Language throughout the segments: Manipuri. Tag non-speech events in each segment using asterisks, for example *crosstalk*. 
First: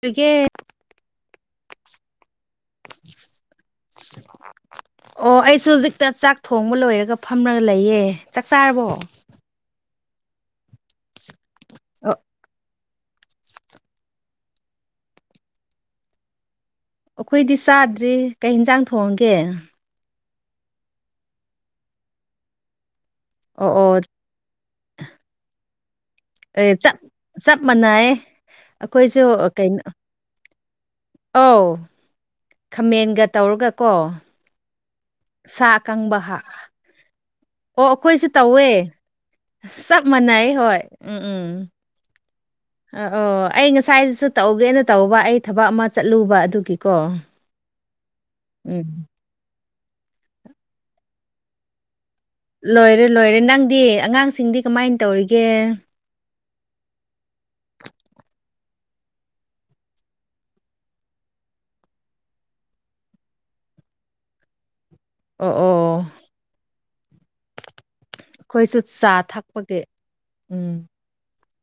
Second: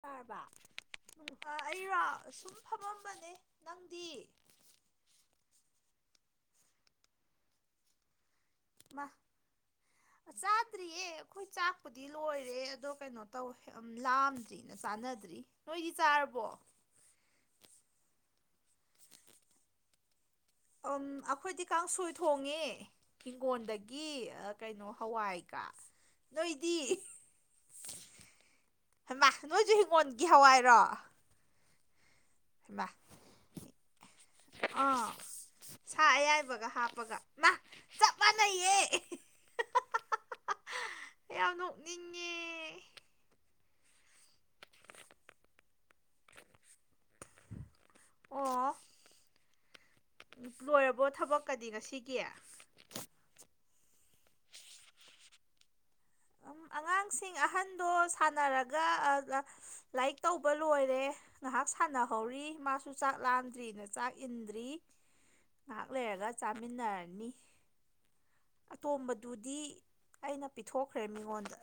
ꯍꯧꯗꯒꯤꯦ ꯆꯥꯔꯕ ꯑꯩꯔꯣ ꯁꯨꯝ ꯐꯝꯃꯝꯕꯅꯦ ꯅꯪꯗꯤ ꯑꯣ ꯑꯩꯁꯨ ꯍꯧꯖꯤꯛꯇ ꯆꯥꯛ ꯊꯣꯡꯕ ꯂꯣꯏꯔꯒ ꯐꯝꯃꯒ ꯂꯩꯌꯦ ꯆꯥꯛ ꯆꯥꯔꯕꯣ ꯃꯥ ꯆꯥꯗ꯭ꯔꯤꯌꯦ ꯑꯩꯈꯣꯏ ꯆꯥꯛꯄꯨꯗꯤ ꯑꯣ ꯂꯣꯏꯔꯦ ꯑꯗꯣ ꯀꯩꯅꯣ ꯇꯧ ꯂꯥꯝꯗ꯭ꯔꯤꯅ ꯆꯥꯟꯅꯗ꯭ꯔꯤ ꯅꯣꯏꯗꯤ ꯆꯥꯔꯕꯣ ꯑꯩꯈꯣꯏꯗꯤ ꯆꯥꯗ꯭ꯔꯤ ꯀꯩ ꯌꯦꯟꯁꯥꯡ ꯊꯣꯡꯒꯦ ꯎꯝ ꯑꯩꯈꯣꯏꯗꯤ ꯀꯥꯡꯁꯣꯏ ꯊꯣꯡꯉꯦ ꯑꯣ ꯑꯣ ꯍꯤꯡꯒꯣꯣꯟꯗꯒꯤ ꯀꯩꯅꯣ ꯍꯋꯥꯏꯒ ꯑꯦ ꯅꯣꯏꯗꯤ ꯆꯞ ꯆꯞ ꯃꯅꯑ ꯑꯩꯈꯣꯏꯁꯨ ꯍꯩꯃꯥ ꯅꯣꯏꯁꯨ ꯀꯩꯅꯩꯅꯣ ꯍꯤꯡꯒꯣꯜꯒꯤ ꯍꯋꯥꯏꯔꯣ ꯑ ꯍꯩꯃꯥ ꯈꯃꯦꯟꯒ ꯇꯧꯔꯒ ꯀꯣ ꯑꯥ ꯁꯥ ꯑꯀꯪꯕ ꯍꯥꯞ ꯑꯌꯥꯏꯕꯒ ꯍꯥꯞꯄꯒ ꯃꯥ ꯑꯣ ꯆꯞ ꯑꯩꯈꯣꯏꯁꯨ ꯇꯧꯋꯦ ꯃꯥꯟꯅꯩꯌꯦ ꯆꯞ ꯃꯥꯟꯅꯩ ꯍꯣꯏ ꯎꯝ ꯎꯝ ꯌꯥꯝ ꯅꯣꯛꯅꯤꯡꯉꯦ ꯑ ꯑꯣ ꯑꯩ ꯉꯁꯥꯏ ꯁ꯭ꯋꯥꯏꯗꯁꯨ ꯇꯧꯒꯦꯅ ꯇꯧꯕ ꯑꯩ ꯊꯕꯛ ꯑꯃ ꯆꯠꯂꯨꯕ ꯑꯗꯨꯒꯤꯀꯣ ꯑꯣ ꯎꯝ ꯂꯣꯏꯔꯕꯣ ꯊꯕꯛꯀꯗꯤ ꯉꯁꯤꯒꯤ ꯂꯣꯏꯔꯦ ꯂꯣꯏꯔꯦ ꯅꯪꯗꯤ ꯑꯉꯥꯡꯁꯤꯡꯗꯤ ꯀꯃꯥꯏꯅ ꯇꯧꯔꯤꯒꯦ ꯎꯝ ꯑꯉꯥꯡꯁꯤꯡ ꯑꯍꯟꯗꯣ ꯁꯥꯟꯅꯔꯒ ꯂꯥꯏꯔꯤꯛ ꯇꯧꯕ ꯂꯣꯏꯔꯦ ꯉꯥꯏꯍꯥꯛ ꯁꯥꯟꯅꯍꯧꯔꯤ ꯃꯥꯁꯨ ꯆꯥꯛ ꯂꯥꯟꯗ꯭ꯔꯤꯅ ꯆꯥꯛ ꯏꯟꯗ꯭ꯔꯤ ꯑꯣ ꯉꯥꯏꯍꯥꯛ ꯑꯣ ꯂꯩꯔꯒ ꯆꯥꯃꯤꯟꯅꯔꯅꯤ ꯑꯩꯈꯣꯏꯁꯨ ꯆꯥ ꯊꯛꯄꯒꯤ ꯎꯝ ꯇꯃꯤ ꯋꯥꯗ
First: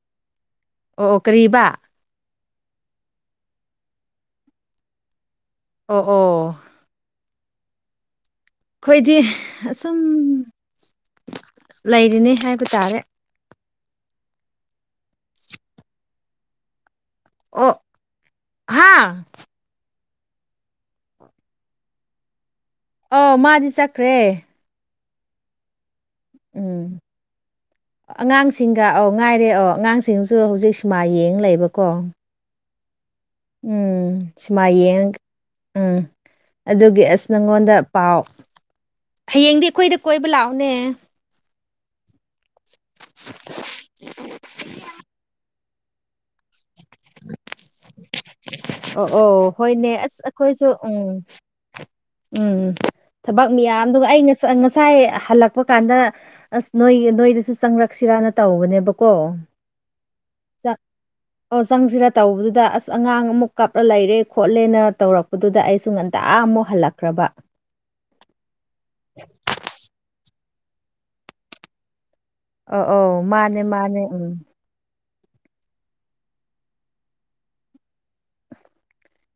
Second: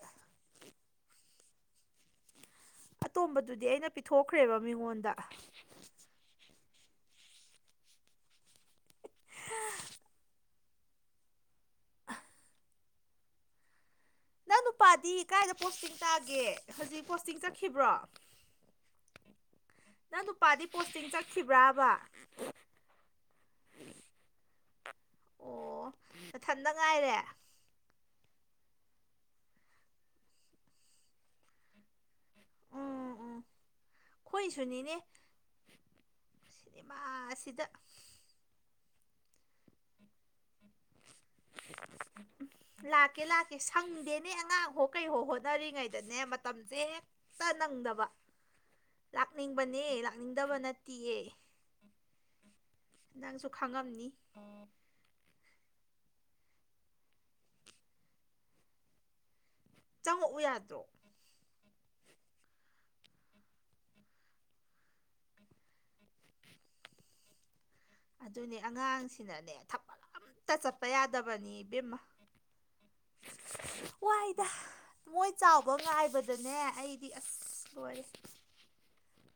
ꯑꯣ ꯑꯣ ꯀꯔꯤꯕ ꯑꯇꯣꯝꯕꯗꯨꯗꯤ ꯑꯩꯅ ꯄꯤꯊꯣꯛꯈ꯭ꯔꯦꯕ ꯃꯤꯉꯣꯟꯗ ꯑꯣ ꯑꯣ ꯑꯩꯈꯣꯏꯗꯤ ꯑꯁꯨꯝ ꯂꯩꯔꯤꯅꯤ ꯍꯥꯏꯕ ꯇꯥꯔꯦ ꯅꯪ ꯅꯨꯄꯥꯗꯤ ꯀꯥꯏꯗ ꯄꯣꯠꯁꯤꯡ ꯇꯥꯒꯦ ꯍꯧꯖꯤꯛ ꯄꯣꯁꯇꯤꯡ ꯑꯣ ꯆꯠꯈꯤꯕ꯭ꯔꯣ ꯍꯥ ꯅꯪ ꯅꯨꯄꯥꯗꯤ ꯄꯣꯁꯇꯤꯡ ꯆꯠꯈꯤꯕ꯭ꯔꯥꯕ ꯑ ꯃꯥꯗꯤ ꯆꯠꯈ꯭ꯔꯦ ꯑꯣ ꯃꯊꯟꯇ ꯎꯝ ꯉꯥꯏꯔꯦ ꯑꯉꯥꯡꯁꯤꯡꯒ ꯑꯧ ꯉꯥꯏꯔꯦ ꯑꯧ ꯑꯉꯥꯡꯁꯤꯡꯁꯨ ꯍꯧꯖꯤꯛ ꯁꯨꯃꯥꯏ ꯌꯦꯡ ꯂꯩꯕꯀꯣ ꯎꯝ ꯎꯝ ꯎꯝ ꯁꯤꯃꯥꯏ ꯑꯩꯈꯣꯏꯁꯨꯅꯤꯅꯦ ꯌꯦꯡ ꯎꯝ ꯁꯤꯅꯦꯃꯥ ꯑꯗꯨꯒꯤ ꯑꯁ ꯑꯁꯤꯗ ꯅꯪꯉꯣꯟꯗ ꯄꯥꯎ ꯍꯌꯦꯡꯗꯤ ꯑꯩꯈꯣꯏꯗ ꯀꯣꯏꯕ ꯂꯥꯛꯑꯣꯅꯦ ꯂꯥꯛꯀꯦ ꯂꯥꯛꯀꯦ ꯁꯪꯗꯦꯅꯦ ꯑꯉꯥꯡ ꯍꯣ ꯀꯩꯍꯣ ꯍ ꯆꯠꯅꯔꯤꯉꯩꯗꯅꯦ ꯃꯇꯝꯁꯦ ꯍꯦꯛꯇ ꯅꯪꯗꯕ ꯑꯣ ꯑꯣ ꯂꯥꯛꯅꯤꯡꯕꯅꯦ ꯍꯣꯏꯅꯦ ꯑꯁ ꯂꯥꯛꯅꯤꯡꯗꯕ ꯑꯩꯈꯣꯏꯁꯨ ꯎꯝ ꯅꯠꯇꯤꯌꯦ ꯎꯝ ꯅꯪꯁꯨ ꯊꯕꯛ ꯃꯌꯥꯝꯗꯨ ꯈꯪꯉꯝꯅꯤ ꯑꯩ ꯉꯁꯥꯏ ꯍꯜꯂꯛꯄ ꯀꯥꯟꯗ ꯗ ꯑꯁ ꯅꯣꯏ ꯅꯣꯏꯗꯁꯨ ꯆꯪꯪꯂꯛꯁꯤꯔꯥꯅ ꯇꯧꯕꯅꯦꯕꯀꯣ ꯆꯪꯉꯛꯎ ꯆ ꯌꯥꯗ꯭ꯔꯣ ꯑꯣ ꯆꯪꯁꯤꯔ ꯇꯧꯕꯗꯨꯗ ꯑꯁ ꯑꯁ ꯑꯉꯥꯡ ꯑꯃꯨꯛ ꯀꯞꯂ ꯂꯩꯔꯦ ꯈꯣꯠꯂꯦꯅ ꯇꯧꯔꯛꯄꯗꯨꯗ ꯑꯩꯁꯨ ꯉꯟꯇꯥ ꯑꯃꯨꯛ ꯍꯜꯂꯛꯈ꯭ꯔꯕ ꯑꯗꯨꯅꯦ ꯑꯉꯥꯡꯁꯤꯅꯅꯦ ꯊꯄꯜ ꯑꯝꯇ ꯆꯠꯄ ꯌꯥꯗꯕꯅꯤ ꯏꯕꯦꯝꯃ ꯑ ꯑ ꯃꯥꯅꯦ ꯃꯥꯅꯦ ꯎꯝ ꯋꯥꯏꯗ ꯃꯣꯏ ꯆꯥꯎꯕ ꯉꯥꯏꯕꯗꯅꯦ ꯑꯩꯗꯤ ꯑꯁ ꯂꯣꯏꯔꯦ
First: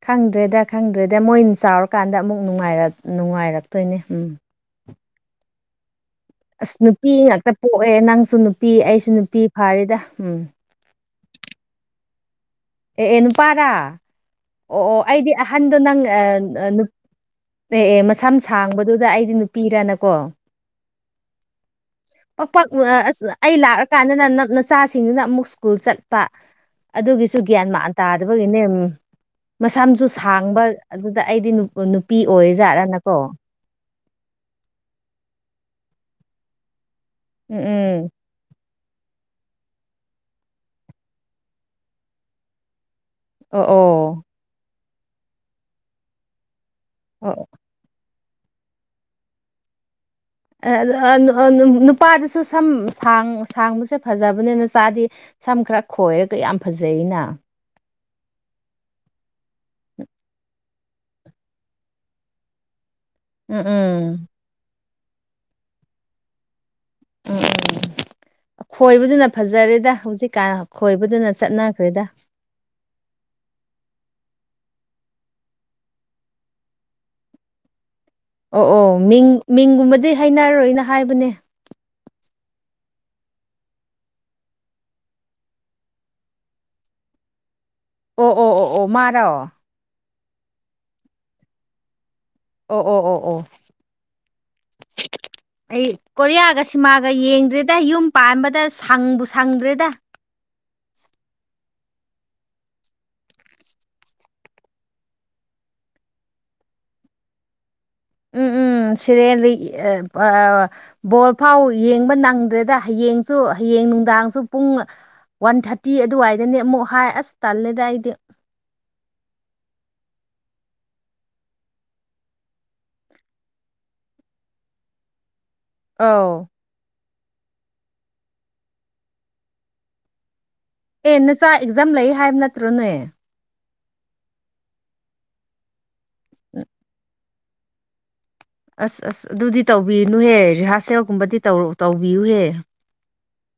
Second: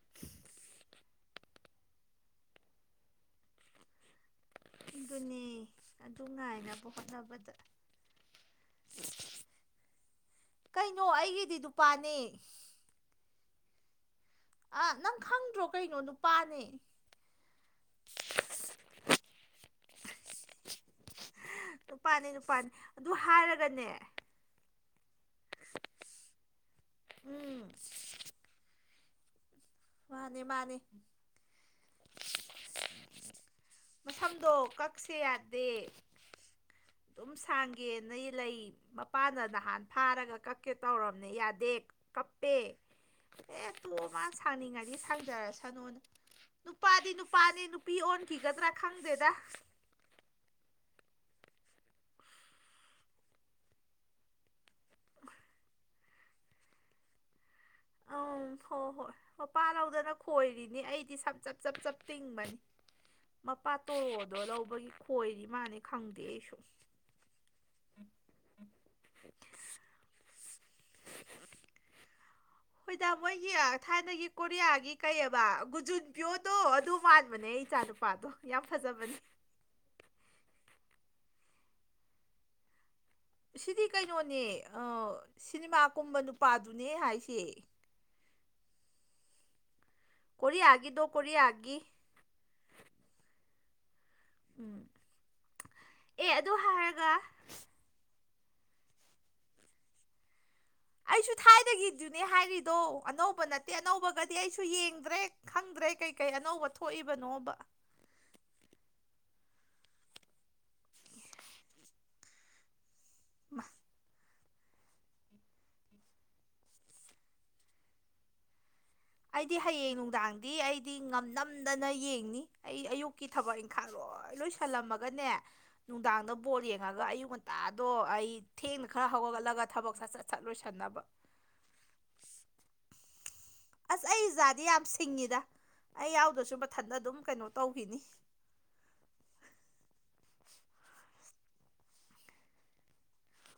ꯈꯪꯗ꯭ꯔꯦꯗ ꯈꯪꯗ꯭ꯔꯦꯗ ꯃꯣꯏꯅ ꯆꯥꯎꯔꯀꯥꯟꯗ ꯑꯃꯨꯛ ꯅꯨꯡꯉꯥꯏꯔꯛꯇꯣꯏꯅꯦ ꯎꯝ ꯑꯗꯨꯅꯤ ꯑꯁ ꯅꯨꯄꯤ ꯉꯥꯛꯇ ꯄꯣꯛꯑꯦ ꯅꯪꯁꯨ ꯅꯨꯄꯤ ꯑꯩꯁꯨ ꯅꯨꯄꯤ ꯐꯥꯔꯤꯗ ꯎꯝ ꯀꯩꯅꯣ ꯑꯩꯒꯤꯗꯤ ꯅꯨꯄꯥꯅꯦ ꯑꯦ ꯑꯦ ꯅꯨꯄꯥꯔꯥ ꯑꯣ ꯑꯥ ꯑꯣ ꯅꯪ ꯑꯩꯗꯤ ꯈꯪꯗ꯭ꯔꯣ ꯑꯍꯟꯗꯣ ꯀꯩꯅꯣ ꯅꯪ ꯅꯨꯄꯥꯅꯦ ꯑꯦ ꯑꯦ ꯃꯁꯝ ꯁꯥꯡꯕꯗꯨꯗ ꯑꯩꯗꯤ ꯅꯨꯄꯤꯔꯅꯀꯣ ꯅꯨꯄꯥꯅꯦ ꯄꯥꯛ ꯄꯥꯛ ꯅꯨꯄꯥꯅꯦ ꯑꯗꯨ ꯑꯁ ꯑꯩ ꯍꯥꯏꯔꯒꯅꯦ ꯂꯥꯛꯑꯀꯥꯟꯗꯅ ꯅꯛꯅꯆꯥ ꯁꯤꯡꯗꯨꯅ ꯑꯃꯨꯛ ꯁ꯭ꯀꯨꯜ ꯆꯠꯄ ꯑꯗꯨꯒꯤꯁꯨ ꯎꯝ ꯒ꯭ꯌꯥꯟ ꯃꯥꯟ ꯇꯥꯗꯕꯒꯤꯅꯦ ꯃꯁꯥ ꯃꯁꯨ ꯃꯥꯅꯦ ꯁꯥꯡꯕ ꯃꯥꯅꯦ ꯑꯗꯨꯗ ꯑꯩꯗꯤ ꯅꯨꯄꯤ ꯑꯣꯏꯖꯥꯠꯅꯀꯣ ꯃꯁꯝꯗꯣ ꯀꯛꯁꯦ ꯌꯥꯗꯦ ꯑꯗꯨꯝ ꯎꯝ ꯎꯝ ꯁꯥꯡꯒꯦꯅ ꯂꯩ ꯃꯄꯥꯟꯅ ꯅꯍꯥꯟ ꯐꯥꯔꯒ ꯀꯛꯀꯦ ꯇꯧꯔꯕꯅꯦ ꯌꯥꯗꯦ ꯀꯞꯄꯦ ꯑꯦ ꯇꯨ ꯑꯣ ꯃꯥ ꯁꯥꯡꯅꯤꯡꯉꯗꯤ ꯁꯥꯡꯖꯔꯁꯅꯨꯅ ꯅꯨꯄꯥꯗꯤ ꯑꯣ ꯅꯨꯄꯥꯅꯤ ꯅꯨꯄꯤ ꯑꯣꯟꯈꯤꯒꯗ꯭ꯔꯥ ꯈꯪꯗꯦꯗ ꯅꯨꯄꯥꯗꯁꯨ ꯁꯝ ꯁꯥꯡꯕꯁꯦ ꯐꯖꯕꯅꯤꯅ ꯆꯥꯗꯤ ꯁꯝ ꯈꯔ ꯈꯣꯏꯔꯒ ꯌꯥꯝ ꯐꯖꯩꯅ ꯑꯪ ꯍꯣꯏ ꯍꯣꯏ ꯃꯄꯥ ꯂꯧꯗꯅ ꯈꯣꯏꯔꯤꯅꯤ ꯑꯩꯗꯤ ꯁ ꯆꯞ ꯆꯞ ꯆꯞ ꯇꯤꯡꯕꯅꯤ ꯎꯝ ꯃꯄꯥ ꯎꯝ ꯇꯣꯔꯣꯗꯣ ꯂꯧꯕꯒꯤ ꯈꯣꯏꯔꯤ ꯃꯥꯅꯤ ꯈꯪꯗꯦ ꯑꯩꯁꯨ ꯎꯝ ꯎꯝ ꯈꯣꯏꯕꯗꯨꯅ ꯐꯖꯔꯦꯗ ꯍꯧꯖꯤꯛ ꯀꯥꯟꯅ ꯈꯣꯏꯕꯗꯨꯅ ꯆꯠꯅꯈ꯭ꯔꯦꯗ ꯍꯣꯏꯗ ꯃꯣꯏꯒꯤ ꯊꯥꯏꯅꯒꯤ ꯀꯣꯔꯤꯌꯥꯒꯤ ꯀꯩꯑꯕ ꯒꯨꯖꯨꯟ ꯄꯤꯌꯣꯗꯣ ꯑꯗꯨ ꯃꯥꯟꯕꯅꯦ ꯏꯆꯥꯅꯨꯄꯥ ꯑꯣ ꯑꯣ ꯃꯤꯡ ꯃꯤꯡꯒꯨꯝꯕꯗꯤ ꯍꯥꯏꯅꯔꯔꯣꯏꯅ ꯍꯥꯏꯕꯅꯦ ꯁꯤꯗꯤ ꯀꯩꯅꯣꯅꯦ ꯁꯤꯅꯤꯃꯥ ꯀꯨꯝꯕ ꯅꯨꯄꯥꯗꯨꯅꯦ ꯍꯥꯏꯁꯦ ꯑꯣ ꯑꯣ ꯑꯣ ꯑꯣ ꯃꯥꯔꯣ ꯀꯔꯤ ꯑꯒꯦꯗꯣ ꯀꯔꯤ ꯑꯦ ꯑꯣ ꯑꯣ ꯑꯣ ꯑꯣ ꯎꯝ ꯑꯩ ꯑꯦ ꯑꯗꯨ ꯀꯣꯔꯤꯌꯥꯒ ꯁꯤꯃꯥꯒ ꯍꯥꯏꯔꯒ ꯌꯦꯡꯗ꯭꯭ꯔꯦꯗ ꯌꯨꯝ ꯄꯥꯝꯕꯗ ꯁꯪꯕꯨ ꯁꯪꯗ꯭ꯔꯦꯗ ꯑꯩꯁꯨ ꯊꯥꯏꯒꯤꯗꯨꯅꯦ ꯍꯥꯏꯔꯤꯗꯣ ꯑꯅꯧꯕ ꯅꯠꯇꯦ ꯑꯅꯧꯕꯒꯗꯤ ꯑꯩꯁꯨ ꯌꯦꯡꯗ꯭ꯔꯦ ꯈꯪꯗ꯭ꯔꯦ ꯀ꯭ꯔꯩ ꯀꯩꯀꯩ ꯑꯅꯧꯕ ꯊꯣꯛꯏꯕꯅꯣꯕ ꯎꯝ ꯎꯝ ꯁꯤꯔꯦꯟꯜꯂꯤ ꯕꯣꯜ ꯐꯥꯎ ꯌꯦꯡꯕ ꯅꯪꯗ꯭ꯔꯦꯗ ꯍꯌꯦꯡꯁꯨ ꯃꯥ ꯍꯌꯦꯡ ꯅꯨꯡꯗꯥꯡꯁꯨ ꯄꯨꯡ ꯋꯥꯟ ꯊꯥꯔꯇꯤ ꯑꯗꯨꯋꯥꯏꯗꯅꯦ ꯑꯃꯨꯛ ꯍꯥꯏ ꯑꯁ ꯇꯜꯂꯦꯗ ꯑꯩꯗꯤ ꯑꯩꯗꯤ ꯍꯌꯦꯡ ꯅꯨꯡꯗꯥꯡꯗꯤ ꯑꯩꯗꯤ ꯉꯝꯅꯝꯗꯅ ꯌꯦꯡꯅꯤ ꯑꯩ ꯑꯌꯨꯛꯀꯤ ꯊꯕꯛ ꯏꯪꯈꯠꯂꯣꯑꯣ ꯍꯣꯏ ꯂꯣꯏꯁꯜꯂꯝꯃꯒꯅꯦ ꯅꯨꯡꯗꯥꯡꯗ ꯑꯧ ꯕꯣꯔꯠ ꯌꯦꯡꯉꯒ ꯑꯌꯨꯛ ꯍꯣꯟꯟꯇꯥꯗꯣ ꯑꯩ ꯊꯦꯡꯅ ꯈꯔ ꯍꯧꯒꯠꯂꯠꯂꯒ ꯊꯕꯛ ꯆꯠ ꯆꯠ ꯆꯠꯂꯣꯏꯁꯤ ꯑꯦ ꯅꯆꯥ ꯑꯦꯛꯖꯥꯝ ꯂꯩ ꯍꯥꯏꯕ ꯅꯠꯇ꯭ꯔꯣꯅꯦ ꯑꯁ ꯑꯩ ꯏꯖꯥꯗꯤ ꯌꯥꯝ ꯁꯤꯡꯉꯤꯗ ꯑꯩ ꯌꯥꯎꯗꯁꯨ ꯃꯊꯟꯇ ꯑꯗꯨꯝ ꯀꯩꯅꯣ ꯇꯧꯈꯤꯅꯤ ꯑꯁ ꯑꯁ ꯑꯗꯨꯗꯤ ꯇꯧꯕꯤꯅꯨꯍꯦ ꯔꯤꯍꯥꯔꯁꯦꯜꯒꯨꯝꯕꯗꯤ ꯇꯧꯕꯤꯌꯨꯍꯦ *unintelligible*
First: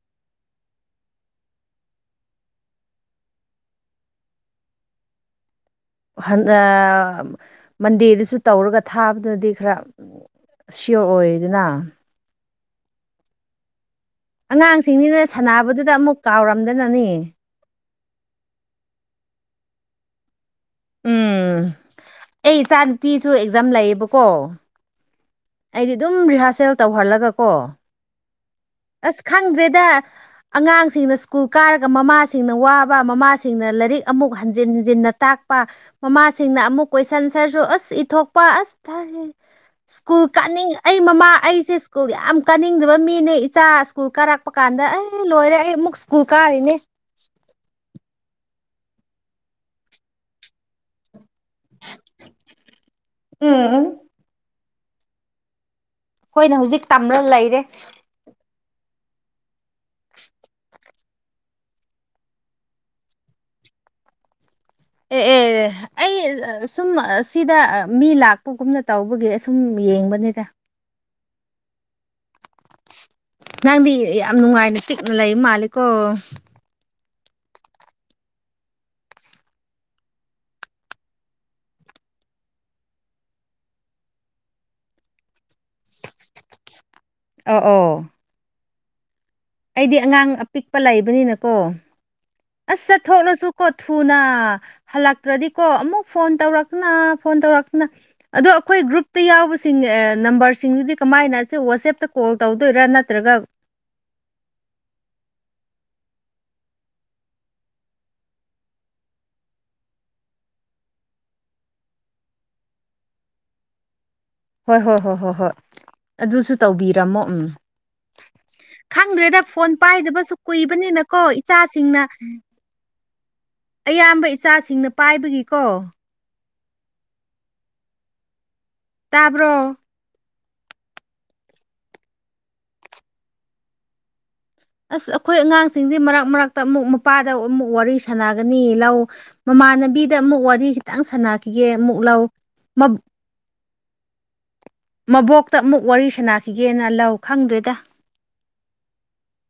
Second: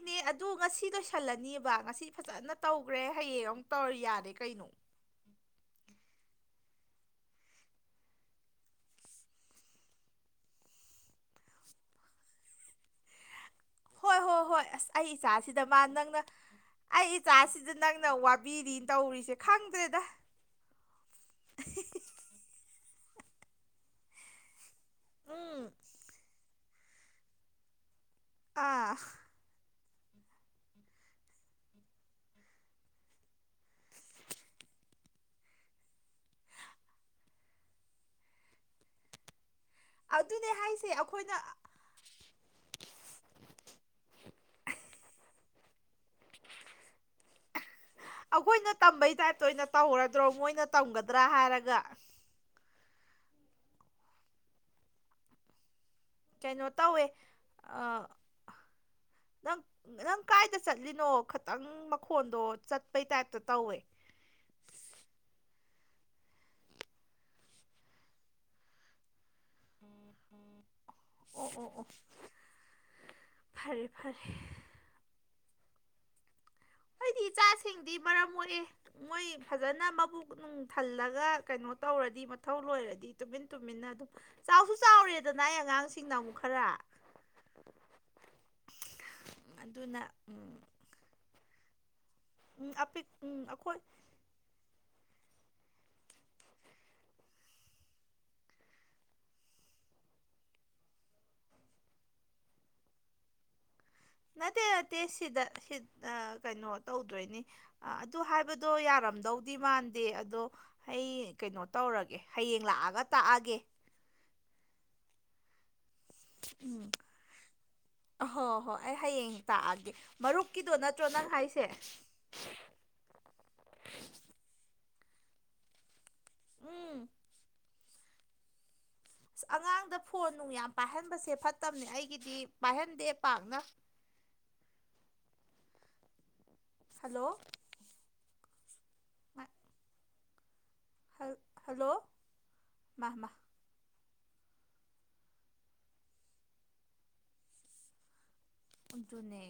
ꯁꯤꯅꯦ ꯑꯗꯨ ꯉꯁꯤ ꯂꯣꯏꯁꯜꯂꯅꯤꯕ ꯉꯁꯤ ꯐꯖꯅ ꯇꯧꯈ꯭ꯔꯦ ꯍꯌꯦꯡ ꯑꯃꯨꯛ ꯇꯧꯔ ꯌꯥꯔꯦ ꯀꯩꯅꯣ *unintelligible* ꯃꯟꯗꯦꯗꯁꯨ ꯇꯧꯔꯒ ꯊꯥꯕꯗꯨꯅꯗꯤ ꯈꯔ ꯁꯤꯌꯣꯔ ꯑꯣꯏꯔꯤꯗꯅ ꯍꯣꯏ ꯍꯣꯏ ꯍꯣꯏ ꯑꯁ ꯑꯩ ꯑꯉꯥꯡꯁꯤꯡꯅꯤꯅ ꯏꯆꯥꯁꯤꯗ ꯃꯥ ꯁꯥꯟꯅꯕꯗꯨꯗ ꯑꯃꯨꯛ ꯅꯪꯅ ꯀꯥꯎꯔꯝꯗꯅꯅꯤ ꯑꯩ ꯏꯆꯥꯁꯤꯗ ꯅꯪꯅ ꯋꯥꯕꯤꯔꯤ ꯇꯧꯔꯤꯁꯦ ꯈꯪꯗ꯭ꯔꯦꯗ ꯎꯝ ꯑꯩ ꯏꯆꯥ ꯅꯨꯨꯄꯤꯁꯨ ꯑꯦꯛꯖꯥꯝ ꯂꯩꯌꯦꯕꯀꯣ ꯎꯝ ꯇꯧꯍꯜꯂꯒ ꯀꯣ ꯑꯥ ꯑꯁ ꯈꯪꯗ꯭ꯔꯦꯗ ꯑꯉꯥꯡꯁꯤꯡꯅ ꯁ꯭ꯀꯨꯜ ꯀꯥꯔꯒ ꯃꯃꯥꯁꯤꯡꯅ ꯋꯥꯕ ꯃꯃꯥꯁꯤꯡꯅ ꯂꯥꯏꯔꯤꯛ ꯑꯃꯨꯛ ꯍꯟꯖꯤꯟ ꯍꯟꯖꯤꯟ ꯅ ꯇꯥꯛꯄ ꯃꯃꯥꯁꯤꯡꯅ ꯑꯃꯨꯛ ꯀꯣꯏꯁꯟꯟ ꯁꯔꯁꯨ ꯑꯁ ꯏꯊꯣꯛꯄ ꯑꯁ ꯊꯥꯔꯦ ꯁ꯭ꯀꯨꯜ ꯑꯗꯨꯅꯦ ꯀꯥꯅꯤꯡ ꯍꯥꯏꯁꯦ ꯑꯩ ꯃꯃꯥ ꯑꯩꯈꯣꯏꯅ ꯑꯩꯁꯦ ꯁ꯭ꯀꯨꯜ ꯌꯥꯝ ꯀꯥꯅꯤꯡꯗꯕ ꯃꯤꯅꯦ ꯏꯆꯥ ꯁ꯭ꯀꯨꯜ ꯀꯥꯔꯛꯄ ꯀꯥꯟꯗ ꯑꯩ ꯂꯣꯏꯔꯦ ꯑꯩ ꯑꯃꯨꯛ ꯁ꯭ꯀꯨꯜ ꯀꯥꯔꯤꯅꯦ ꯑꯩꯈꯣꯏꯅ ꯇꯝꯕꯩ ꯇꯥꯏꯞꯇ ꯑꯣꯏꯅ ꯇꯧꯍꯔꯗ꯭ꯔꯣ ꯃꯣꯏꯅ ꯇꯝꯒꯗ꯭ꯔꯥ ꯍꯥꯏꯔꯒ ꯎꯝ ꯎ ꯑꯩꯈꯣꯏꯅ ꯀꯩꯅꯣ ꯍꯧꯖꯤꯛ ꯇꯧꯋꯦ ꯇꯝꯂꯒ ꯂꯩꯔꯦ ꯅꯪ ꯅꯪ ꯀꯥꯏꯗ ꯆꯠꯂꯤꯅꯣ ꯈꯤꯇꯪ ꯃꯈꯣꯟꯗꯣ ꯆꯠꯄꯩ ꯇꯥꯏꯞꯇ ꯇꯧꯋꯦ *unintelligible* ꯑꯦ ꯑꯦ ꯑꯩ ꯁꯨꯝ ꯁꯤꯗ ꯃꯤ ꯂꯥꯛꯄꯒꯨꯝꯅ ꯇꯧꯕꯒꯤ ꯑ ꯁꯨꯝ ꯌꯦꯡꯕꯅꯤꯗ ꯑꯣ ꯑꯣ ꯑꯣ ꯐꯔꯦ ꯅꯪꯗꯤ ꯐꯔꯦ ꯌꯥꯝ ꯅꯨꯡꯉꯥꯏꯅ ꯆꯤꯛꯅ ꯂꯩ ꯃꯥꯂꯦꯀꯣ ꯁꯤꯡꯗꯤ ꯃꯔꯝ ꯑꯣꯏꯑꯦ ꯃꯣꯏ ꯐꯖꯅ ꯃꯕꯨꯛ ꯅꯨꯡ ꯊꯜꯂꯒ ꯀꯩꯅꯣ ꯇꯧꯔꯗꯤ ꯃꯊꯧ ꯂꯣꯏꯔꯗꯤ ꯇ ꯇꯟꯅ ꯑꯗꯨꯝ ꯆꯥꯎꯁꯨ ꯆꯥꯎꯔ ꯑꯅꯥꯏ ꯑꯉꯥꯡꯁꯤꯡꯅ ꯑꯃꯨꯛ ꯈꯔ ꯑꯣ ꯑꯣ ꯑꯩꯗꯤ ꯑꯗꯨꯅ ꯑꯉꯥꯡ ꯎꯝ ꯑꯄꯤꯛꯄ ꯂꯩꯕꯅꯤꯅꯀꯣ ꯎꯝ ꯑꯁ ꯑꯄꯤꯛ ꯎꯝ ꯆꯠꯊꯣꯛꯂꯁꯨ ꯀꯣ ꯑꯩꯈꯣꯏ ꯊꯨꯅ ꯍꯜꯂ ꯇ꯭ꯔꯗꯤꯀꯣ ꯑꯃꯨꯛ ꯐꯣꯟ ꯇꯧꯔꯛꯇꯅ ꯐꯣꯟ ꯇꯧꯔꯛꯇꯅ ꯑꯗꯣ ꯑꯩꯈꯣꯏ ꯒ꯭ꯔꯨꯞꯇ ꯌꯥꯎꯕꯁꯤꯡꯅꯦ ꯅꯝꯕꯔꯁꯤꯡꯗꯨꯗꯤ ꯀꯃꯥꯏꯅ ꯑꯁꯦ ꯋꯥꯆꯦꯞꯇ ꯀꯣꯜ ꯇꯧꯗꯣꯏꯔꯥ ꯅꯠꯇ꯭ꯔꯒ ꯅꯠꯇꯦ ꯅꯠꯇꯦ ꯁꯤꯗ ꯀꯩꯅꯣ ꯇꯧꯗꯣꯏꯅꯤ ꯑꯗꯨ ꯍꯥꯏꯕꯗꯣ ꯌꯥꯔ ꯇꯔꯝꯗꯧꯗꯤ ꯃꯥꯟꯗꯦ ꯑꯗꯣ ꯑꯩ ꯀꯩꯅꯣ ꯇꯧꯔꯒꯦ ꯍꯌꯦꯡ ꯂꯥꯛꯑꯒ ꯇꯥꯛꯑꯒꯦ ꯍꯣꯏ ꯍꯣꯏ ꯍꯣꯏ ꯍꯣꯏ ꯍꯣꯏ ꯑꯗꯨꯁꯨ ꯎꯝ ꯇꯧꯕꯤꯔꯝꯃꯣ ꯎꯝ ꯑꯍꯣꯏ ꯍꯣꯏ ꯑꯩ ꯍꯌꯦꯡ ꯈꯪꯗ꯭ꯔꯦꯗ ꯐꯣꯟ ꯇꯥꯛꯑꯒꯦ ꯄꯥꯏꯗꯕꯁꯨ ꯃꯔꯨꯞꯀꯤꯗꯣ ꯅꯠꯇ꯭ꯔꯣ ꯀꯨꯏꯕꯅꯤꯅꯀꯣ ꯅꯪ ꯍꯥꯏꯁꯦ ꯏꯆꯥꯁꯤꯡꯅ ꯑꯌꯥꯝꯕ ꯏꯆꯥꯁꯤꯡꯅ ꯄꯥꯏꯕꯒꯤꯀꯣ ꯎꯝ ꯇꯥꯕ꯭ꯔꯣ ꯑꯉꯥꯡꯗ ꯐꯣꯟ ꯅꯨꯡ ꯌꯥꯝ ꯄꯥꯏꯍꯟꯕꯁꯦ ꯐꯠꯇꯕꯅꯦ ꯑꯩꯒꯤꯗꯤ ꯄꯥꯏꯍꯟꯗꯦ ꯄꯥꯛꯅ ꯑꯁ ꯑꯩꯈꯣꯏ ꯑꯉꯥꯡꯁꯤꯡꯁ ꯃꯔꯛ ꯃꯔꯛꯇ ꯑꯃꯨꯛ ꯍꯜꯂꯣ ꯃꯄꯥꯗ ꯑꯃꯨꯛ ꯋꯥꯔꯤ ꯁꯥꯟꯅꯒꯅꯤ ꯂꯧ ꯃꯃꯥꯟꯅꯕꯤꯗ ꯑꯃꯨꯛ ꯋꯥꯔꯤ ꯈꯤꯇꯪ ꯁꯥꯟꯅꯈꯤꯒꯦ ꯍꯜꯂꯣ ꯑꯃꯨꯛ ꯂꯥꯎꯑꯣ ꯃꯥ ꯃꯥ ꯃꯕꯣꯛꯇ ꯑꯃꯨꯛ ꯋꯥꯔꯤ ꯁꯥꯟꯅꯈꯤꯒꯦꯅ ꯂꯧ ꯈꯪꯗ꯭ꯔꯦꯗ ꯑꯗꯨꯠꯇꯅꯦ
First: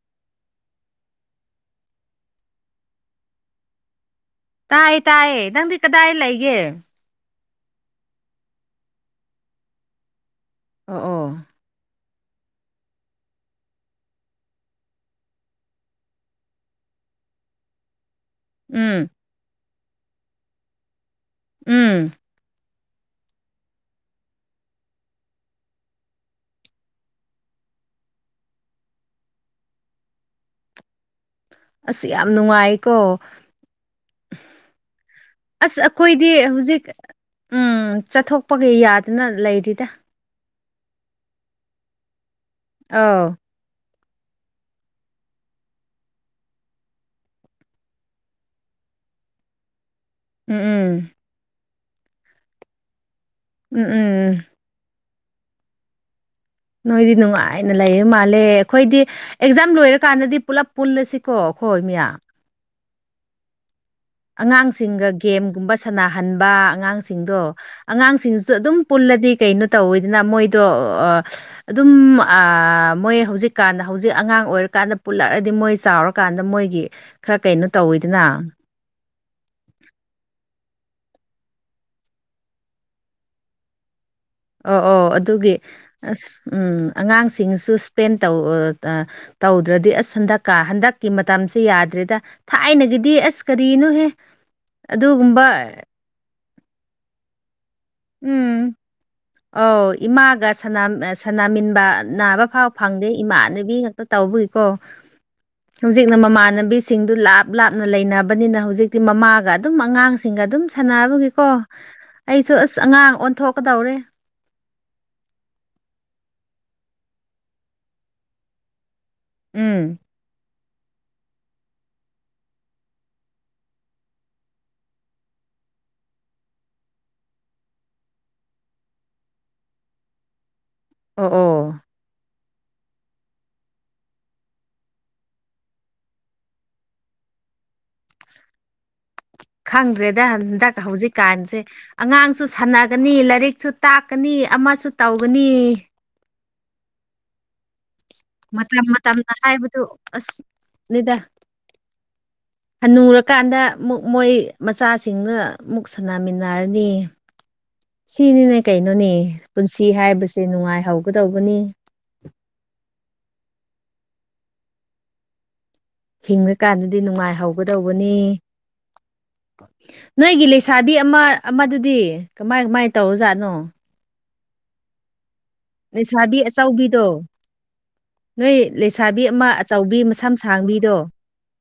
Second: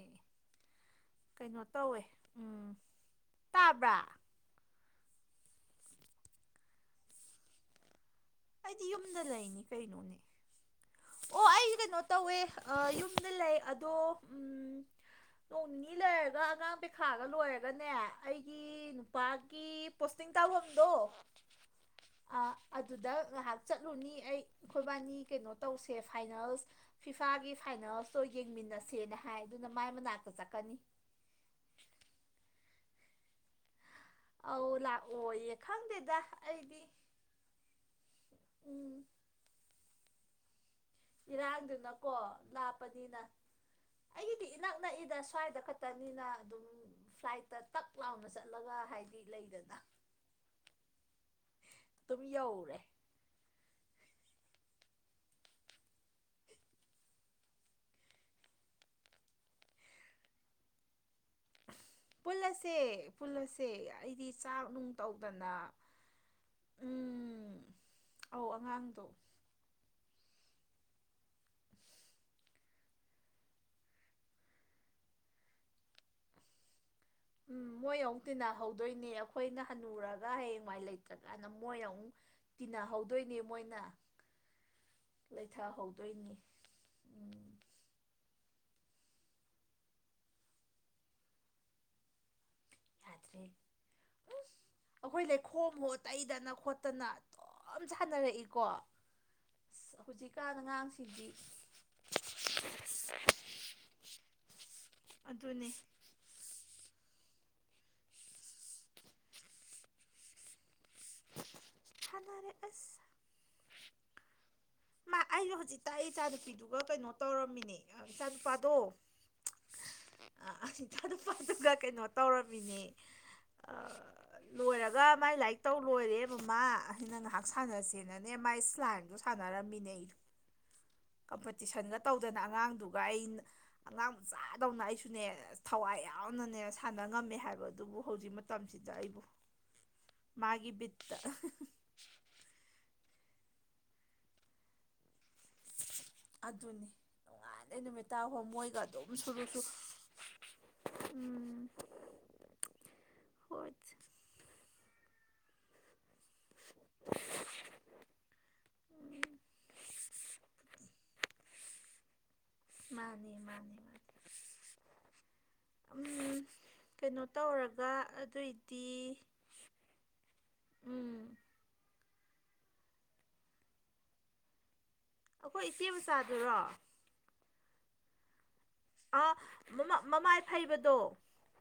ꯀꯩꯅꯣ ꯇꯧꯋꯦ ꯎꯝ ꯇꯥꯕ꯭ꯔꯥ ꯇꯥꯏꯌꯦ ꯇꯥꯏꯌꯦ ꯅꯪꯗꯤ ꯀꯗꯥꯏ ꯂꯩꯒꯦ ꯑꯩꯗꯤ ꯌꯨꯝꯗ ꯂꯩꯅꯤ ꯀꯩꯅꯣꯅꯦ ꯑꯣ ꯑꯣ ꯀꯩꯅꯣ ꯇꯧꯋꯦ ꯌꯨꯝꯗ ꯂꯩ ꯑꯗꯣ ꯎꯝ ꯅꯣꯡ ꯅꯤꯅꯤ ꯂꯩꯔꯒ ꯑꯉꯥꯡ ꯄꯩꯈꯥꯒ ꯂꯣꯏꯔꯒꯅꯦ ꯑꯩꯒꯤ ꯎꯝ ꯅꯨꯄꯥꯒꯤ ꯄꯣꯁꯇꯤꯡ ꯇꯥꯐꯝꯗꯣ ꯎꯝ ꯑꯥ ꯑꯗꯨꯗ ꯉꯥꯏꯍꯥꯛ ꯆꯠꯂꯨꯅꯤ ꯑꯩ ꯑꯩꯈꯣꯏꯕꯥꯅꯤ ꯀꯩꯅꯣ ꯇꯧꯁꯦ ꯐꯥꯏꯅꯦꯜꯁ ꯐꯤꯐꯥꯒꯤ ꯐꯥꯏꯅꯥꯜꯁꯇ ꯌꯦꯡꯃꯤꯟꯅꯁꯦꯅ ꯍꯥꯏ ꯑꯗꯨꯅ ꯃꯥꯏ ꯃꯅꯥꯛꯇ ꯆꯠꯀꯅꯤ ꯑꯁ ꯌꯥꯝ ꯅꯨꯡꯉꯥꯏꯀꯣ ꯑꯧ ꯂꯥꯛꯑꯣꯌꯦ ꯑꯁ ꯈꯪꯗꯦꯗ ꯑꯩꯈꯣꯏꯗꯤ ꯑꯩꯗꯤ ꯍꯧꯖꯤꯛ ꯎꯝ ꯆꯠꯊꯣꯛꯄꯒꯤ ꯎꯝ ꯌꯥꯗꯅ ꯂꯩꯔꯤꯗ ꯏꯔꯥꯡꯗꯨꯅꯀꯣ ꯂꯥꯞꯄꯅꯤꯅ ꯑꯧ ꯑꯩꯒꯤꯗꯤ ꯏꯅꯛ *unintelligible* ꯅꯛꯏꯗ ꯁ꯭ꯋꯥꯏꯗ ꯈꯛꯇꯅꯤꯅ ꯑꯗꯨꯝ ꯐ꯭ꯂꯥꯏꯠꯇ ꯇꯛ ꯂꯥꯎꯕ ꯆꯠꯂꯒ ꯍꯥꯏꯗꯤ ꯂꯩꯗꯅ ꯎꯝ ꯎꯝ ꯑꯗꯨꯝ ꯌꯧꯔꯦ ꯎꯝ ꯎꯝ ꯎꯝ ꯅꯣꯏꯗꯤ ꯅꯨꯡꯉꯥꯏꯅ ꯂꯩꯕ ꯃꯥꯜꯂꯦ ꯑꯩꯈꯣꯏꯗꯤ ꯑꯦꯛꯖꯥꯝ ꯂꯣꯏꯔꯀꯥꯟꯗꯗꯤ ꯄꯨꯂꯞ ꯄꯨꯜꯂꯁꯤꯀꯣ ꯑꯩꯈꯣꯏ ꯃꯌꯥꯝ ꯄꯨꯜꯂꯁꯦ ꯄꯨꯜꯂꯁꯦ ꯑꯩꯗꯤ ꯆꯥꯛ ꯅꯨꯡ ꯑꯉꯥꯡꯁꯤꯡꯒ ꯇꯧꯗꯅ ꯒꯦꯝꯒꯨꯝꯕ ꯁꯥꯟꯅꯍꯟꯕ ꯑꯉꯥꯡꯁꯤꯡꯗꯣ ꯎꯝ ꯑꯧ ꯑꯉꯥꯡꯁꯤꯡꯗꯨꯁꯨ ꯑꯗꯨꯝ ꯄꯨꯜ ꯑꯉꯥꯡꯗꯣ ꯗꯤ ꯀꯩꯅꯨ ꯇꯧ ꯏꯗꯅ ꯃꯣꯏ ꯑꯣ ꯑꯗꯨꯝ ꯃꯣꯏ ꯍꯧꯖꯤꯛꯀꯥꯟꯗ ꯍꯧꯖꯤꯛ ꯑꯉꯥꯡ ꯑꯣꯏꯔꯀꯥꯟꯗ ꯄꯨꯜꯂꯛꯑꯗꯤ ꯃꯣꯏ ꯆꯥꯎꯔꯀꯥꯟꯗ ꯃꯣꯏꯒꯤ ꯈꯔ ꯀꯩꯅꯣ ꯎꯝ ꯃꯣꯏ ꯑꯃꯨꯛ ꯇꯧꯋꯤꯗꯅ ꯇꯤꯟꯅꯍꯧꯗꯣꯏꯅꯦ ꯑꯩꯈꯣꯏꯅ ꯍꯜꯟꯅꯨꯔꯒ ꯍꯌꯦꯡꯋꯥꯏ ꯂꯩꯇ꯭ꯔꯀꯥꯟꯗ ꯃꯣꯏꯅ ꯑꯃꯨꯛ ꯇꯤꯟꯅꯍꯧꯗꯣꯏꯅꯦ ꯃꯣꯏꯅ ꯑꯣ ꯑꯣ ꯑꯗꯨꯒꯤ ꯑꯁ ꯂꯩꯊꯍꯧꯗꯣꯏꯅꯤ ꯎ ꯎꯝ ꯑꯉꯥꯡꯁꯤꯡꯁꯨ ꯏꯁꯄꯦꯟ ꯇꯧ ꯑ ꯇꯧꯗ꯭ꯔꯗꯤ ꯑꯁ ꯍꯟꯗꯛꯀꯥ ꯍꯟꯗꯛꯀꯤ ꯃꯇꯝꯁꯤꯦ ꯌꯥꯗ꯭ꯔꯦꯗ *inaudible* ꯊꯥꯏꯅꯒꯤꯗꯤ ꯑꯁ ꯀꯔꯤꯅꯣꯍꯦ ꯑꯩꯈꯣꯏ ꯑꯗꯨꯒꯨꯝꯕ ꯂꯩꯈꯣꯝ ꯍꯣ ꯇꯩꯗꯅ ꯈꯣꯠꯇꯅ ꯌꯥꯝ ꯎꯝ ꯁꯥꯟꯅꯔꯛꯏꯀꯣ ꯑꯧ ꯑꯁ ꯏꯃꯥꯒ ꯍꯧꯖꯤꯛꯀꯥꯟ ꯑꯉꯥꯡꯁꯤꯡꯗꯤ ꯁꯅꯃꯤꯟꯕ ꯅꯥꯕ ꯐꯥꯎ ꯐꯪꯗꯦ ꯏꯃꯥꯟꯅꯕꯤ ꯉꯥꯛꯇ ꯇꯧꯕꯒꯤꯀꯣ ꯑꯣ ꯑꯗꯨꯅꯦ ꯍꯧꯖꯤꯛꯅ ꯃꯃꯥꯟꯅꯕꯤꯁꯤꯡꯗꯨ ꯂꯥꯞ ꯂꯥꯞꯅ ꯂꯩꯅꯕꯅꯤꯅ ꯍꯧꯖꯤꯛꯇꯤ ꯃꯃꯥꯒ ꯑꯗꯨꯝ ꯑꯉꯥꯡꯁꯤꯡꯒ ꯑꯗꯨꯝ ꯁꯅꯕꯒꯤꯀꯣ ꯑꯩꯁꯨ ꯑꯁ ꯑꯉꯥꯡ ꯑꯣꯟꯊꯣꯛꯀꯗꯧꯔꯦ ꯃꯥ ꯑꯩꯁꯨ ꯍꯧꯖꯤꯛꯇ ꯑꯩ ꯏꯆꯥ ꯅꯨꯨꯄꯤꯗꯨꯒ ꯀꯩꯅꯣ ꯇꯧꯔꯝꯃꯤꯅꯦ ꯏꯆꯥ ꯅꯨꯨꯄꯥꯗꯣ ꯎꯝ ꯑ ꯑꯁꯤ ꯊ ꯑꯗꯨ ꯑꯗꯨꯒ ꯀꯩꯅꯣ ꯇꯧꯔꯝꯃꯤꯅꯦ ꯂꯣꯏꯔꯒ ꯃꯥꯏ ꯂꯥꯏꯔꯤꯛ ꯇꯧ ꯂꯣꯏꯔꯦꯕꯃꯥ ꯑꯩꯅ ꯉꯥꯏꯍꯥꯛ ꯁꯥꯟꯅꯁꯦꯅꯅꯦ ꯃꯥꯥꯏ ꯁꯂꯥꯏꯟꯗꯣ ꯁꯥꯟꯅꯔꯝꯃꯤꯅꯦ ꯑꯩꯁꯨ ꯑꯣ ꯑꯣ ꯀꯝꯄꯤꯇꯤꯁꯟꯒ ꯇꯧ ꯑꯗꯨꯅ ꯑꯉꯥꯡꯗꯨꯒ ꯑꯩ ꯑꯉꯥꯡ ꯆꯥꯗꯧꯅ ꯑꯩꯁꯨꯅꯦ ꯊꯋꯥꯏ ꯌꯥꯎꯅꯅꯦ ꯁꯥꯟꯅ ꯉꯝ ꯊꯝꯃꯦ ꯍꯥꯏꯕ ꯑꯗꯨꯕꯨ ꯍꯧꯖꯤꯛ ꯃꯇꯝꯁꯤꯗ ꯑꯩꯕꯨ ꯈꯪꯗ꯭ꯔꯦꯗ ꯃꯥꯒꯤ ꯍꯟꯗꯛ ꯕꯤꯠꯇ ꯍꯧꯖꯤꯛꯀꯥꯟꯁꯦ ꯑꯉꯥꯡꯁꯨ ꯁꯥꯟꯅꯒꯅꯤ ꯂꯔꯤꯛꯁꯨ ꯇꯥꯛꯀꯅꯤ ꯑꯃꯁꯨ ꯇꯧꯒꯅꯤ ꯑꯗꯨꯅꯤ ꯅꯨꯃꯤꯠꯇꯥꯕꯧ ꯃꯣꯏꯒ ꯃꯇꯝ ꯑꯗꯨꯝ ꯃꯇꯝꯅ ꯁꯨꯔꯨꯁꯨ ꯍꯥꯏꯕꯗꯨ ꯑꯁ ꯎꯝ ꯍꯅꯨꯔꯀꯥꯟꯗ ꯍꯣꯏ ꯑꯃꯨꯛ ꯃꯣꯏ ꯃꯆꯥꯁꯤꯡꯒ ꯑꯃꯨꯛ ꯁꯥꯟꯅꯃꯤꯟꯅꯔꯅꯤ ꯁꯤꯅꯤꯅꯦ ꯀꯩꯅꯣꯅꯦ ꯄꯨꯟꯁꯤ ꯍꯥꯏꯕꯁꯦ ꯅꯨꯡꯉꯥꯏꯍꯧꯒꯗꯧꯕꯅꯤ ꯃꯥꯅꯦ ꯃꯥꯅꯦ ꯃꯥꯅꯦ ꯍꯤꯡꯉꯀꯥꯟꯗꯗꯤ ꯅꯨꯡꯉꯥꯏꯍꯧꯒꯗꯧꯕꯅꯤ ꯑꯗꯨꯏꯗꯤ ꯅꯣꯏꯒꯤ ꯂꯩꯁꯥꯕꯤ ꯑꯃ ꯎꯝ ꯑꯃꯗꯨꯗꯤ ꯃꯥꯏ ꯃꯥꯏ ꯇꯧꯔꯖꯥꯠꯅꯣ ꯑꯩꯈꯣꯏ ꯏꯆꯦ ꯂꯩꯩꯁꯥꯕꯤ ꯃꯆꯥꯗꯨꯔꯣ ꯑꯆꯧꯕꯤꯗꯣ ꯅꯣꯏ ꯂꯩꯩꯁꯥꯕꯤ ꯑꯥ ꯑꯃ ꯑꯆꯧꯕꯤ ꯃꯁꯝ ꯃꯃꯥꯏ ꯐꯩꯕꯗꯣ ꯁꯥꯡꯕꯤꯗꯣ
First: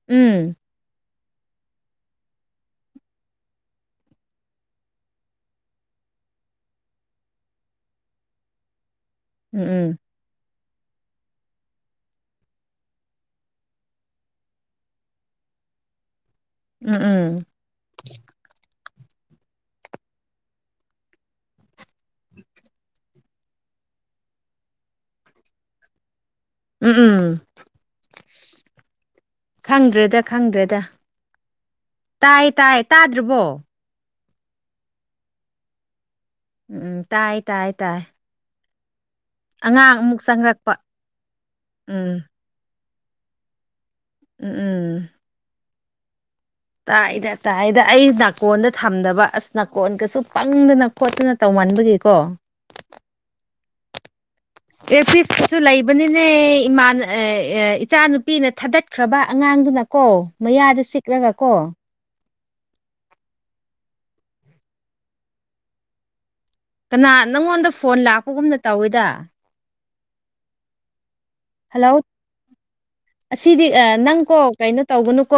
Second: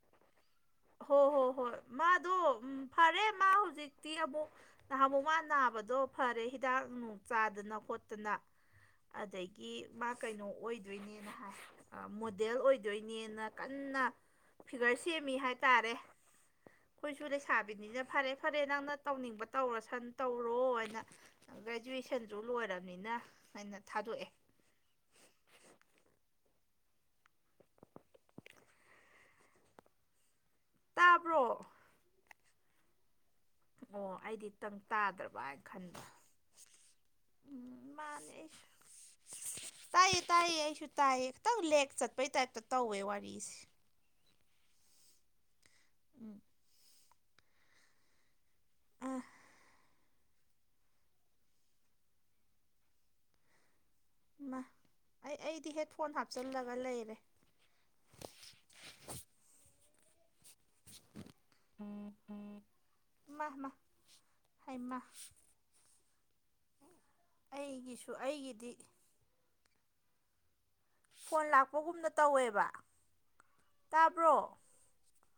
ꯎꯝ ꯍꯣ ꯍꯣ ꯍꯣꯏ ꯃꯥꯗꯣ ꯎ ꯐꯔꯦ ꯃꯥ ꯍꯧ ꯍꯧꯖꯤꯛꯇꯤ ꯑꯃꯨꯛ ꯅꯍꯥꯟ ꯑꯃꯨꯛ ꯃꯥ ꯅꯥꯕꯗꯣ ꯐꯔꯦ ꯍꯤꯗꯥꯛ ꯅꯨꯡ ꯆꯥꯗꯅ ꯈꯣꯠꯇꯅ *inaudible* ꯑꯗꯒꯤ ꯎꯝ ꯃꯥ ꯀꯩꯅꯣ ꯑꯣꯏꯗꯣꯏꯅꯦꯅ ꯍꯥꯏ ꯃꯣꯗꯦꯜ ꯑꯣꯏꯗꯣꯏꯅꯦꯅ ꯀꯟꯅ ꯐꯤꯒꯔ ꯁꯦꯝꯃꯤ ꯍꯥꯏꯇꯥꯔꯦ ꯎꯝ ꯎꯝ ꯀꯣꯏꯁꯨ ꯂꯩ ꯎꯝ ꯁꯥꯥꯕꯤꯅꯤꯅ ꯐꯔꯦ ꯐꯔꯦ ꯅꯪꯅ ꯇꯧꯅꯤꯡꯕ ꯇꯧꯔꯣ ꯁꯟ ꯇꯧꯔꯣ ꯍꯥꯏꯅ ꯒ꯭ꯔꯦꯖꯨꯋꯦꯁꯟꯁꯨ ꯂꯣꯏꯔꯕꯅꯤꯅ ꯑꯩꯅ ꯊꯥꯗꯣꯛꯑꯦ *inaudible* ꯎꯝ ꯎꯝ ꯈꯪꯗ꯭ꯔꯦꯗ ꯈꯪꯗ꯭ꯔꯦꯗ ꯇꯥꯕ꯭ꯔꯣ ꯇꯥꯏ ꯇꯥꯏ ꯇꯥꯗ꯭ꯔꯕꯣ ꯑꯣ ꯑꯩꯗꯤꯈꯤꯇꯪ ꯇꯥꯗ꯭ꯔꯕ ꯍꯥꯏꯅ ꯈꯟꯕ꯭ꯔ ꯎꯝ ꯇꯥꯏ ꯇꯥꯏ ꯇꯥꯏ ꯑꯩꯁꯨ ꯑꯉꯥꯡ ꯇꯥꯏꯌꯦ ꯑꯃꯨꯛ ꯇꯥꯏꯌꯦ ꯆꯪꯔꯛꯄ ꯑꯩꯁꯨ ꯇꯥꯏꯌꯦ ꯈꯤꯇꯪ ꯂꯦꯛ ꯎꯝ ꯆꯠꯄꯩ ꯇꯥꯏꯞꯇ ꯇꯧꯋꯦ ꯋꯥꯔꯤꯁꯦ ꯎꯝ ꯎꯝ ꯎꯝ ꯇꯥꯏꯗ ꯇꯥꯏꯗ ꯑꯩ ꯅꯥꯀꯣꯟꯗ ꯑ ꯊꯝꯗꯕ ꯑꯁ ꯅꯥꯀꯣꯟꯒꯁꯨ ꯄꯪꯗꯅ ꯈꯣꯠꯇꯅ ꯇꯧꯃꯟꯥꯟꯕꯒꯤꯀꯣ ꯃꯥ ꯑꯩ ꯑꯦꯐꯤꯁꯁꯨ ꯑꯩꯗꯤ ꯍꯦꯠꯐꯣꯟ ꯍꯥꯞꯆꯤꯜꯂꯒ ꯂꯩꯕꯅꯤꯅꯦꯃꯥꯟ ꯂꯩꯔꯦ ꯏꯆꯥꯅꯨꯄꯤꯅ ꯊꯥꯗꯠꯈ꯭ꯔꯕ ꯑꯉꯥꯡꯗꯨꯅ ꯀꯣ ꯃꯌꯥꯗ ꯁꯤꯛꯂꯒ ꯀꯣ *unintelligible* ꯀꯅꯥ ꯅꯪꯉꯣꯟꯗ ꯐꯣꯟ ꯑꯩꯒꯤꯁꯨ ꯂꯥꯛꯄꯒꯨꯝꯅ ꯑꯩꯒꯤꯗꯤ ꯇꯧꯏꯤꯗ ꯐꯣꯟ ꯍꯜꯂꯣ ꯂꯥꯛꯄꯒꯨꯝꯅ ꯇꯧꯋꯦꯕ ꯑꯁꯤꯗꯤ ꯅꯪ ꯇꯥꯕ꯭ꯔꯣ ꯀꯣ ꯀꯩꯅꯣ ꯇꯧꯒꯅꯨꯀꯣ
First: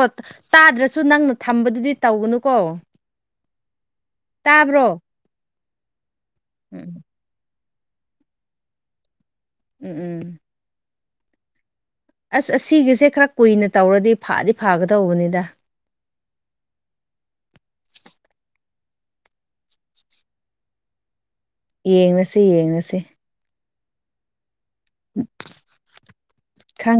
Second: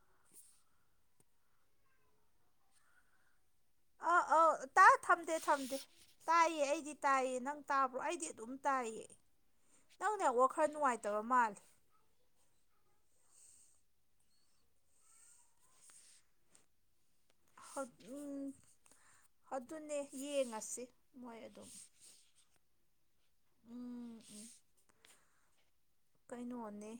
ꯇꯥꯗ꯭ꯔꯁꯨ ꯅꯪꯅ ꯊꯝꯕꯗꯨꯗꯤ ꯇꯧꯒꯅꯨꯀꯣ ꯑ ꯑ ꯇꯥ ꯇꯥꯕ꯭ꯔꯣ ꯊꯝꯗꯦ ꯊꯝꯗꯦ ꯇꯥꯏꯌꯦ ꯎꯝ ꯑꯩꯗꯤ ꯇꯥꯏꯌꯦ ꯅꯪ ꯇꯥꯕ꯭ꯔꯣ ꯑꯩꯗꯤ ꯑꯗꯨꯝ ꯇꯥꯏꯌꯦ ꯎꯝ ꯎꯝ ꯅꯪꯅꯦ ꯋꯥ ꯈꯔ ꯅꯨꯡꯉꯥꯏꯇ *unintelligible* ꯑꯁ ꯑꯁꯤꯒꯤꯁꯦ ꯈꯔ ꯀꯨꯏꯅ ꯇꯧꯔꯗꯤ ꯐꯥꯗꯤ ꯐꯥꯒꯗꯧꯕꯅꯤꯗ *inaudible* ꯎꯝ ꯑꯗꯨꯅꯦ ꯌꯦꯡꯉꯁꯤ ꯃꯣꯏ ꯑꯗꯨꯝ ꯌꯦꯡꯉꯁꯤ ꯌꯦꯡꯉꯁꯤ ꯎꯝ ꯎꯝ ꯎꯝ ꯀꯩꯅꯣꯅꯦ